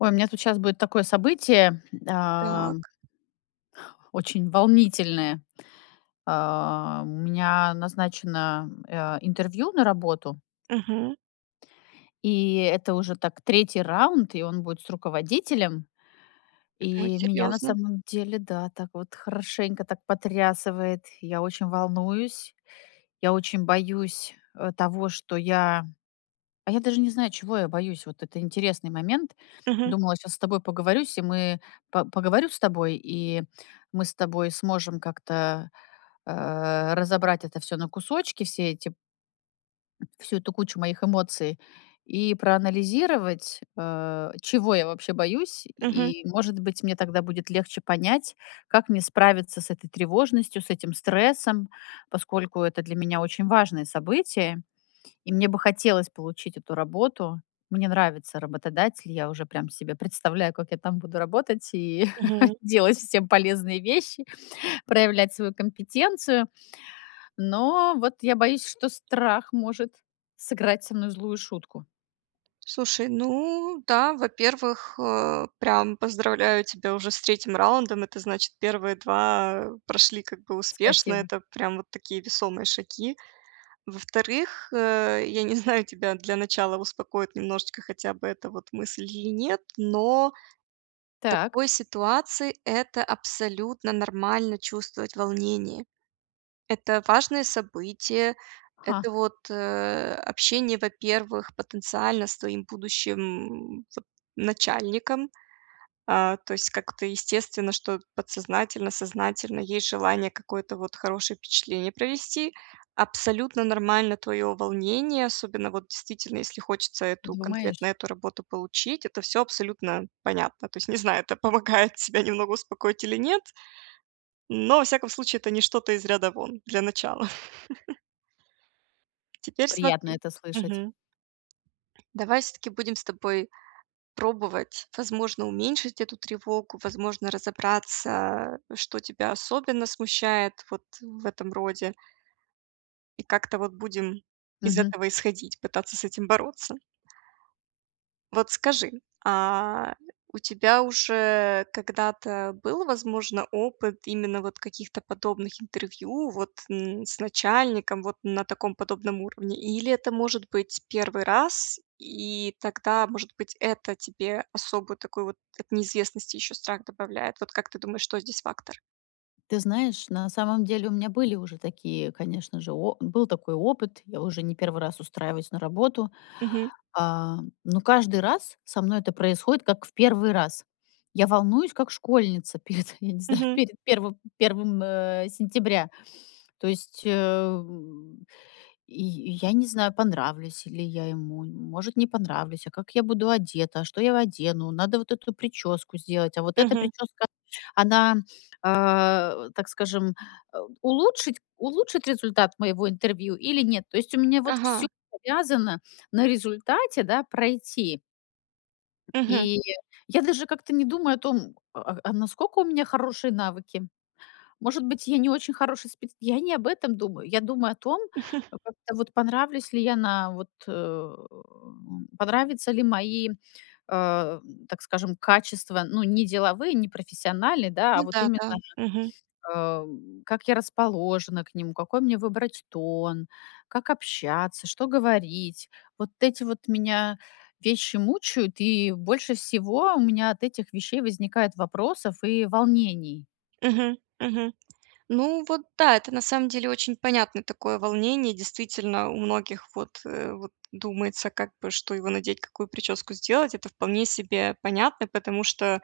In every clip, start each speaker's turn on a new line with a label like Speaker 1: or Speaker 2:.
Speaker 1: Ой, у меня тут сейчас будет такое событие,
Speaker 2: Так.
Speaker 1: ам очень волнительное. А, у меня назначено, а, интервью на работу
Speaker 2: Мгм.
Speaker 1: И это уже, так, 3 раунд, и он будет с руководителем.
Speaker 2: М,
Speaker 1: И меня, на
Speaker 2: серьёзно.
Speaker 1: самом деле, да, так вот хорошенько так потрясывает. Я очень волнуюсь. Я очень боюсь, а, того, что я а, я даже не знаю, чего я боюсь. Вот это интересный момент.
Speaker 2: Мгм.
Speaker 1: Думала, щас с тобой поговорюсь, и мы по поговорю с тобой, и мы с тобой сможем как-то, а, разобрать это всё на кусочки, все эти всю эту кучу моих эмоций и проанализировать, а, чего я вообще боюсь.
Speaker 2: Мгм.
Speaker 1: И, может быть, мне тогда будет легче понять, как мне справиться с этой тревожностью, с этим стрессом. Поскольку это для меня очень важное событие и мне бы хотелось получить эту работу. Мне нравится работодатель, я уже прям себе представляю, как я там буду работать и
Speaker 2: Мгм.
Speaker 1: делать всем полезные вещи, проявлять свою компетенцию. Но вот я боюсь, что страх может сыграть со мной злую шутку.
Speaker 2: Слушай, ну да, во-первых, э, прям поздравляю тебя уже с 3 раундом, это значит, первые 2 прошли как бы успешно,
Speaker 1: Спасибо.
Speaker 2: это прям вот такие весомые шаги. Во-вторых, э, я не знаю, тебя для начала успокоит немножечко хотя бы эта вот мысль или нет, но в
Speaker 1: Так.
Speaker 2: такой ситуации это абсолютно нормально- чувствовать волнение. Это важное событие.
Speaker 1: Ха.
Speaker 2: Это вот, э, общение, во-первых, потенциально с твоим будущим, м, вот начальником. А, то есть как-то естественно, что подсознательно, сознательно есть желание какое-то вот хорошее впечатление провести. Абсолютно нормально твое волнение, особенно вот действительно, если хочется эту
Speaker 1: Думаешь?
Speaker 2: конкретную работу получить,- это всё абсолютно понятно. То есть, не знаю, это помогает тебя немного успокоить или нет, но, во всяком случае, это не что-то из ряда вон для начала. Теперь
Speaker 1: Приятно
Speaker 2: смотри.
Speaker 1: это слышать.
Speaker 2: Мгм. Давай всё-таки будем с тобой пробовать, возможно, уменьшить эту тревогу, возможно, разобраться, что тебя особенно смущает вот в этом роде. И как-то вот будем из
Speaker 1: Мгм.
Speaker 2: этого исходить, пытаться с этим бороться. Вот скажи, а, у тебя уже когда-то был, возможно, опыт именно вот каких-то подобных интервью, вот, н с начальником, вот, на таком подобном уровне, или это, может быть, 1 раз, и тогда, может быть, это тебе особую такую, вот, от неизвестности ещё страх добавляет? Вот как ты думаешь, что здесь фактор?
Speaker 1: Ты знаешь, на самом деле у меня были уже такие, конечно же, о был такой опыт, я уже не 1 раз устраиваюсь на работу.
Speaker 2: Мгм.
Speaker 1: А, но каждый раз со мной это происходит как в 1 раз. Я волнуюсь как школьница перед, я не знаю,
Speaker 2: Мгм.
Speaker 1: перед первым первым, м, сентября. То есть, э, я я не знаю, понравлюсь ли я ему, может, не понравлюсь, а как я буду одета, что я одену, надо вот эту причёску сделать, а вот эта
Speaker 2: Мгм.
Speaker 1: причёска, она, э, так скажем, а, улучшить улучшит результат моего интервью или нет? То есть у меня вот всё
Speaker 2: Ага.
Speaker 1: завязано на результате, да, пройти.
Speaker 2: Мгм.
Speaker 1: И я даже как-то не думаю о том, а а насколько у меня хорошие навыки. Может быть, я не очень хороший спец Я не об этом думаю. Я думаю о том, как-то вот, понравлюсь ли я на вот э, м Понравятся ли мои, э, так скажем, качества, ну, не деловые, не профессиональны, да,
Speaker 2: Ну
Speaker 1: а вот
Speaker 2: да
Speaker 1: именно,
Speaker 2: да. Мгм.
Speaker 1: а, как я расположена к нему, какой мне выбрать тон, как общаться, что говорить. Вот эти вот меня вещи мучают, и больше всего у меня от этих вещей возникает вопросов и волнений.
Speaker 2: Мгм. Мгм. Ну, вот да, это на самом деле очень понятное такое волнение. Действительно, у многих вот, э, вот думается как бы что его надеть, какую причёску сделать- это вполне себе понятно, потому что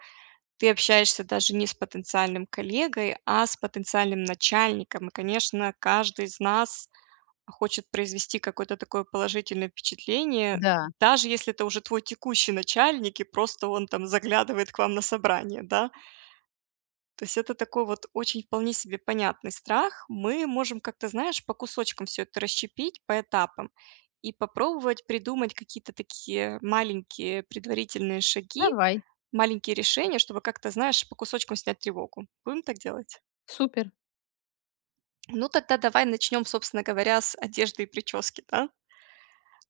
Speaker 2: ты общаешься даже не с потенциальным коллегой, а с потенциальным начальником. И, конечно, каждый из нас хочет произвести какое-то такое положительное впечатление,
Speaker 1: Да.
Speaker 2: даже если это уже твой текущий начальник и просто он там заглядывает к вам на собрание, да. То есть это такой вот очень вполне себе понятный страх. Мы можем как-то, знаешь, по кусочкам всё это расщепить, по этапам и попробовать придумать какие-то такие маленькие предварительные шаги,
Speaker 1: Давай.
Speaker 2: маленькие решения, чтобы как-то, знаешь, по кусочкам снять тревогу. Будем так делать?
Speaker 1: Супер.
Speaker 2: Ну, тогда давай начнём, собственно говоря, с одежды и причёски, да.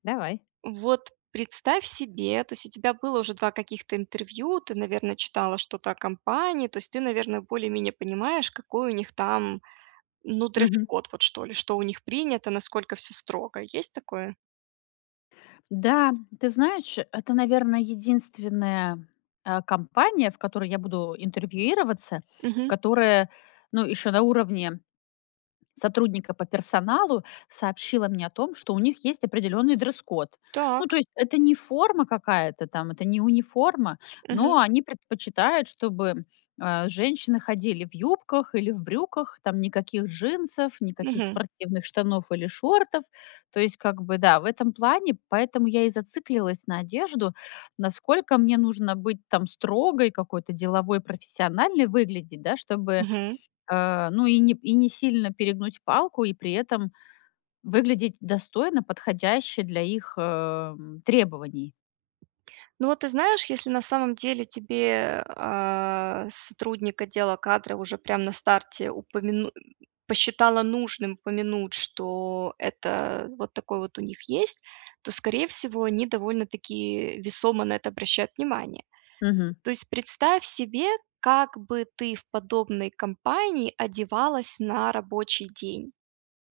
Speaker 1: Давай.
Speaker 2: Вот представь себе, то есть у тебя было уже 2 каких-то интервью, ты, наверно, читала что-то о компании, то есть ты, наверное, более-менее понимаешь, какой у них там, ну,
Speaker 1: Мгм.
Speaker 2: дресс-код, вот что ли, что у них принято, насколько всё строго. Есть такое?
Speaker 1: Да, ты знаешь, это, наверно, единственная, э, компания, в которой я буду интервьюироваться,
Speaker 2: Мгм.
Speaker 1: которая, ну, ещё на уровне сотрудника по персоналу, сообщила мне о том, что у них есть определённый дресс-код. Ну,
Speaker 2: Так.
Speaker 1: то есть это не форма какая-то там, это не униформа, но
Speaker 2: Мгм.
Speaker 1: они предпочитают, чтобы, э, женщины ходили в юбках или в брюках, там никаких джинсов, никаких
Speaker 2: Мгм.
Speaker 1: спортивных штанов или шортов. То есть как бы да, в этом плане. Поэтому я и зациклилась на одежду, насколько мне нужно быть там строгой, какой-то деловой, профессиональной выглядеть, да, чтобы,
Speaker 2: Мгм.
Speaker 1: э, ну и не и несильно перегнуть палку, и при этом выглядеть достойно, подходяще для их, эм, требований.
Speaker 2: Ну, вот ты знаешь, если на самом деле тебе, э, сотрудник отдела кадров уже прям на старте упомяну посчитала нужным упомянуть, что это вот такой вот у них есть, то, скорее всего, они довольно-таки весомо на это обращают внимание.
Speaker 1: Мгм.
Speaker 2: То есть представь себе, как бы ты в подобной компании одевалась на рабочий день.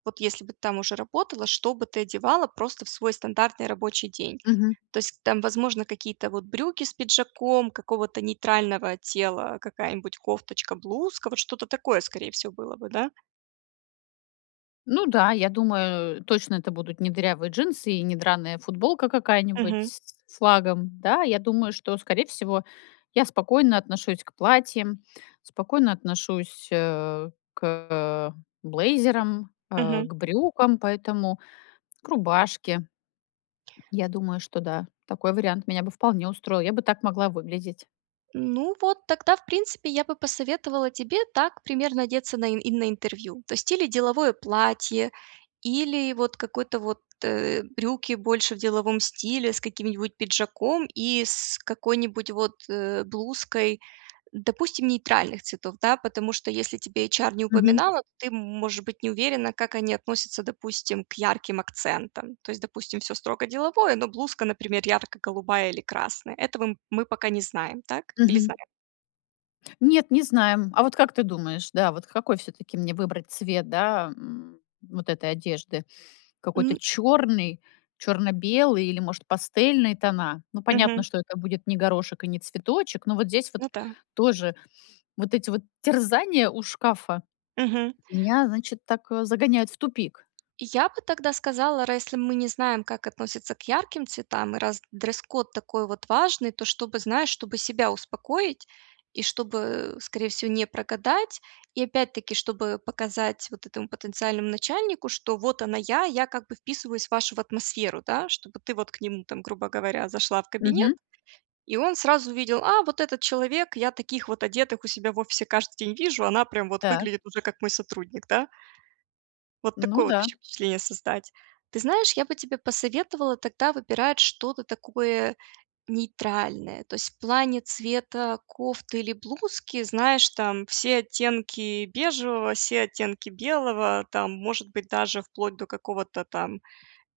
Speaker 2: Вот если бы ты там уже работала, что бы ты одевала просто в свой стандартный рабочий день?
Speaker 1: Мгм.
Speaker 2: То есть там, возможно, какие-то вот брюки с пиджаком, какого-то нейтрального тела, какая-нибудь кофточка, блузка, вот что-то такое, скорее всего, было бы, да?
Speaker 1: Ну да, я думаю, точно, это будут не дырявые джинсы и не драная футболка какая-нибудь
Speaker 2: Мгм.
Speaker 1: с с флагом. Да, я думаю, что, скорее всего, я спокойно отношусь к платьям, спокойно отношусь, э, к блейзерам, а,
Speaker 2: Мгм.
Speaker 1: к брюкам, поэтому к рубашке. Я думаю, что да, такой вариант меня бы вполне устроил. Я бы так могла выглядеть.
Speaker 2: Ну вот тогда, в принципе, я бы посоветовала тебе так примерно одеться на и на интервью. То есть или деловое платье, или вот какой-то вот, э, брюки больше в деловом стиле с каким-нибудь пиджаком и с какой-нибудь вот, э, блузкой, э, допустим, нейтральных цветов. Да, потому что если тебе эйчар не
Speaker 1: Мгм.
Speaker 2: упоминала, то ты м можешь быть не уверена, как они относятся, допустим, к ярким акцентам. То есть, допустим, всё строго деловое, но блузка, например, ярко-голубая или красная. Этого мы пока не знаем, так? Или
Speaker 1: Мгм.
Speaker 2: знаем?
Speaker 1: Нет, не знаем. А вот как ты думаешь, да, вот какой всё-таки мне выбрать цвет, да, м, вот этой одежды? Какой-то
Speaker 2: М.
Speaker 1: чёрный, чёрно-белый или, может, пастельные тона? Ну, понятно,
Speaker 2: Мгм.
Speaker 1: что это будет не горошек и не цветочек, но вот здесь вот
Speaker 2: Ну да.
Speaker 1: тоже вот эти вот терзания у шкафа
Speaker 2: Мгм.
Speaker 1: меня, значит, так, э, загоняют в тупик.
Speaker 2: Я бы тогда сказала: ра если мы не знаем, как относятся к ярким цветам, раз дресс-код такой вот важный, то чтобы, знаешь, чтобы себя успокоить и чтобы, скорее всего, не прогадать и, опять-таки, чтобы показать вот этому потенциальному начальнику, что вот она я, я как бы вписываюсь в вашу в атмосферу, да, чтобы ты вот к ним там, грубо говоря, зашла в кабинет,
Speaker 1: Мгм.
Speaker 2: и он сразу увидел: "А, вот этот человек, я таких вот одетых у себя в офисе каждый день вижу, она прям вот
Speaker 1: Так.
Speaker 2: выглядит уже, как мой сотрудник", да. Вот
Speaker 1: Ну
Speaker 2: такое вот
Speaker 1: да.
Speaker 2: ещё впечатление создать. Ты знаешь, я бы тебе посоветовала тогда выбирать что-то такое нейтральное. То есть в плане цвета кофты или блузки, знаешь, там все оттенки бежевого, все оттенки белого, там, может быть, даже вплоть до какого-то там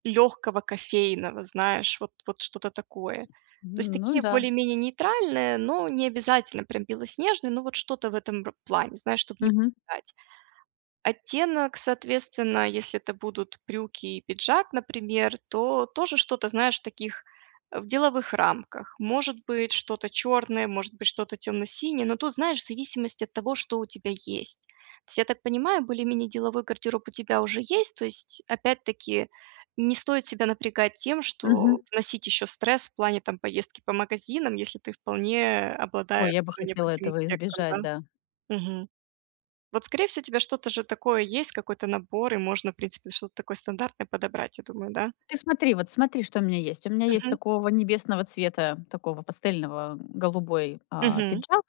Speaker 2: лёгкого кофейного, знаешь, вот вот что-то такое. То есть
Speaker 1: Ну
Speaker 2: такие
Speaker 1: да.
Speaker 2: более-менее нейтральные, но не обязательно прям белоснежные, но вот что-то в этом вот ро плане, знаешь, чтоб не
Speaker 1: Мгм.
Speaker 2: пугать. Оттенок, соответственно, если это будут брюки и пиджак, например, то тоже что-то, знаешь, в таких, а, в деловых рамках. Может быть, что-то чёрное, может быть, что-то тёмно-синее, но тут, знаешь, в зависимости от того, что у тебя есть. То есть, я так понимаю, более-менее деловой гардероб у тебя уже есть. То есть опять-таки, не стоит себя напрягать тем, что
Speaker 1: Мгм.
Speaker 2: вносить ещё стресс в плане там поездки по магазинам, если ты вполне
Speaker 1: Ой,
Speaker 2: обладаешь
Speaker 1: я бы
Speaker 2: уже
Speaker 1: хотела
Speaker 2: необходимым
Speaker 1: этого
Speaker 2: спектром, да?
Speaker 1: избежать, да.
Speaker 2: Мгм. Вот, скорее всего, у тебя что-то же такое есть, какой-то набор, и можно, в принципе, что-то такое стандартное подобрать, я думаю, да?
Speaker 1: Ты смотри, вот смотри, что у меня есть. У меня есть
Speaker 2: Мгм.
Speaker 1: такого небесного цвета, такого пастельного, м, голубой, а,
Speaker 2: Мгм.
Speaker 1: пиджак.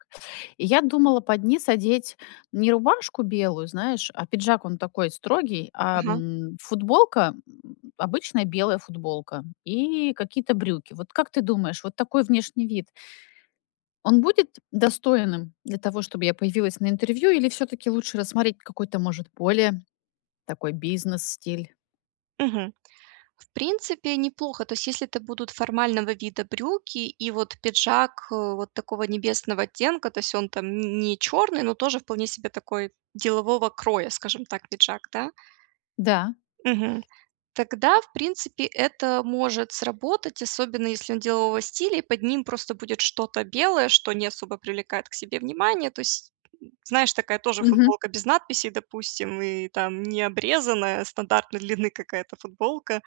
Speaker 1: И я думала под низ одеть не рубашку белую, знаешь, а пиджак, он такой строгий, а,
Speaker 2: Ага.
Speaker 1: м, футболка, м, обычная белая футболка и какие-то брюки. Вот как ты думаешь, вот такой внешний вид он будет достойным для того, чтобы я появилась на интервью, или всё-таки лучше рассмотреть какой-то, может, более такой бизнес-стиль?
Speaker 2: Мгм. В принципе неплохо. То есть, если это будут формального вида брюки и вот пиджак, э, вот такого небесного оттенка, то есть он там не не черный, но тоже вполне себе такой, делового кроя, скажем так, пиджак, да.
Speaker 1: Да.
Speaker 2: Мгм. Тогда, в принципе, это может сработать, особенно если он делового стиля и под ним просто будет что-то белое, что не особо привлекает к себе внимание. То есть, м, знаешь, такая тоже
Speaker 1: Мгм.
Speaker 2: футболка без надписей, допустим, и там не обрезанная, стандартной длины какая-то футболка.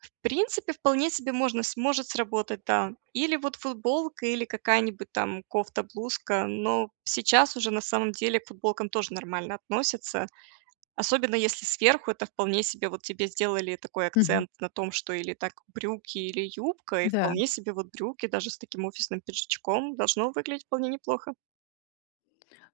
Speaker 2: В принципе, вполне себе можно сможет сработать, да. Или вот футболка, или какая-нибудь там кофта, блузка, но сейчас уже, на самом деле, к футболкам тоже нормально относятся, особенно если сверху это вполне себе вот тебе сделали такой
Speaker 1: Мгм.
Speaker 2: акцент на том, что или так брюки, или юбка, и
Speaker 1: Да.
Speaker 2: вполне себе вот брюки даже с таким офисным пиджачком- должно выглядеть вполне неплохо.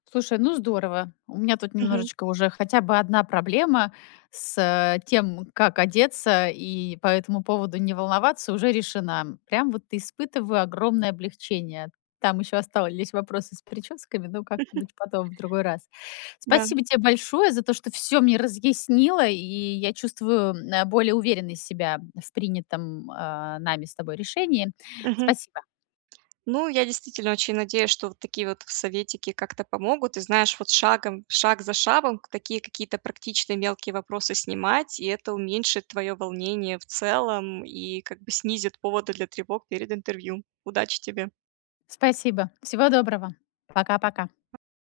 Speaker 1: Слушай, ну здорово! У меня тут
Speaker 2: Мгм.
Speaker 1: немножечко, уже хотя бы 1 проблема с тем, как одеться и по этому поводу не волноваться, уже решена. Прям вот испытываю огромное облегчение. Там ещё остались вопросы с причёсками, ну, как-нибудь потом, в другой раз.
Speaker 2: Да.
Speaker 1: Спасибо те большое за то, что всё мне разъяснила, и я чувствую, м, э, более уверенной себя, м, в принятым, а, нами с тобой решении.
Speaker 2: Мгм.
Speaker 1: Спасибо.
Speaker 2: Ну, я действительно очень надеюсь, что вот такие вот советики как-то помогут. И, знаешь, вот шагом шаг за шагом такие какие-то практичные мелкие вопросы снимать, и это уменьшит твоё волнение в целом и как бы снизит поводы для тревог перед интервью. Удачи тебе!
Speaker 1: Спасибо, всего доброго. Пока-пока!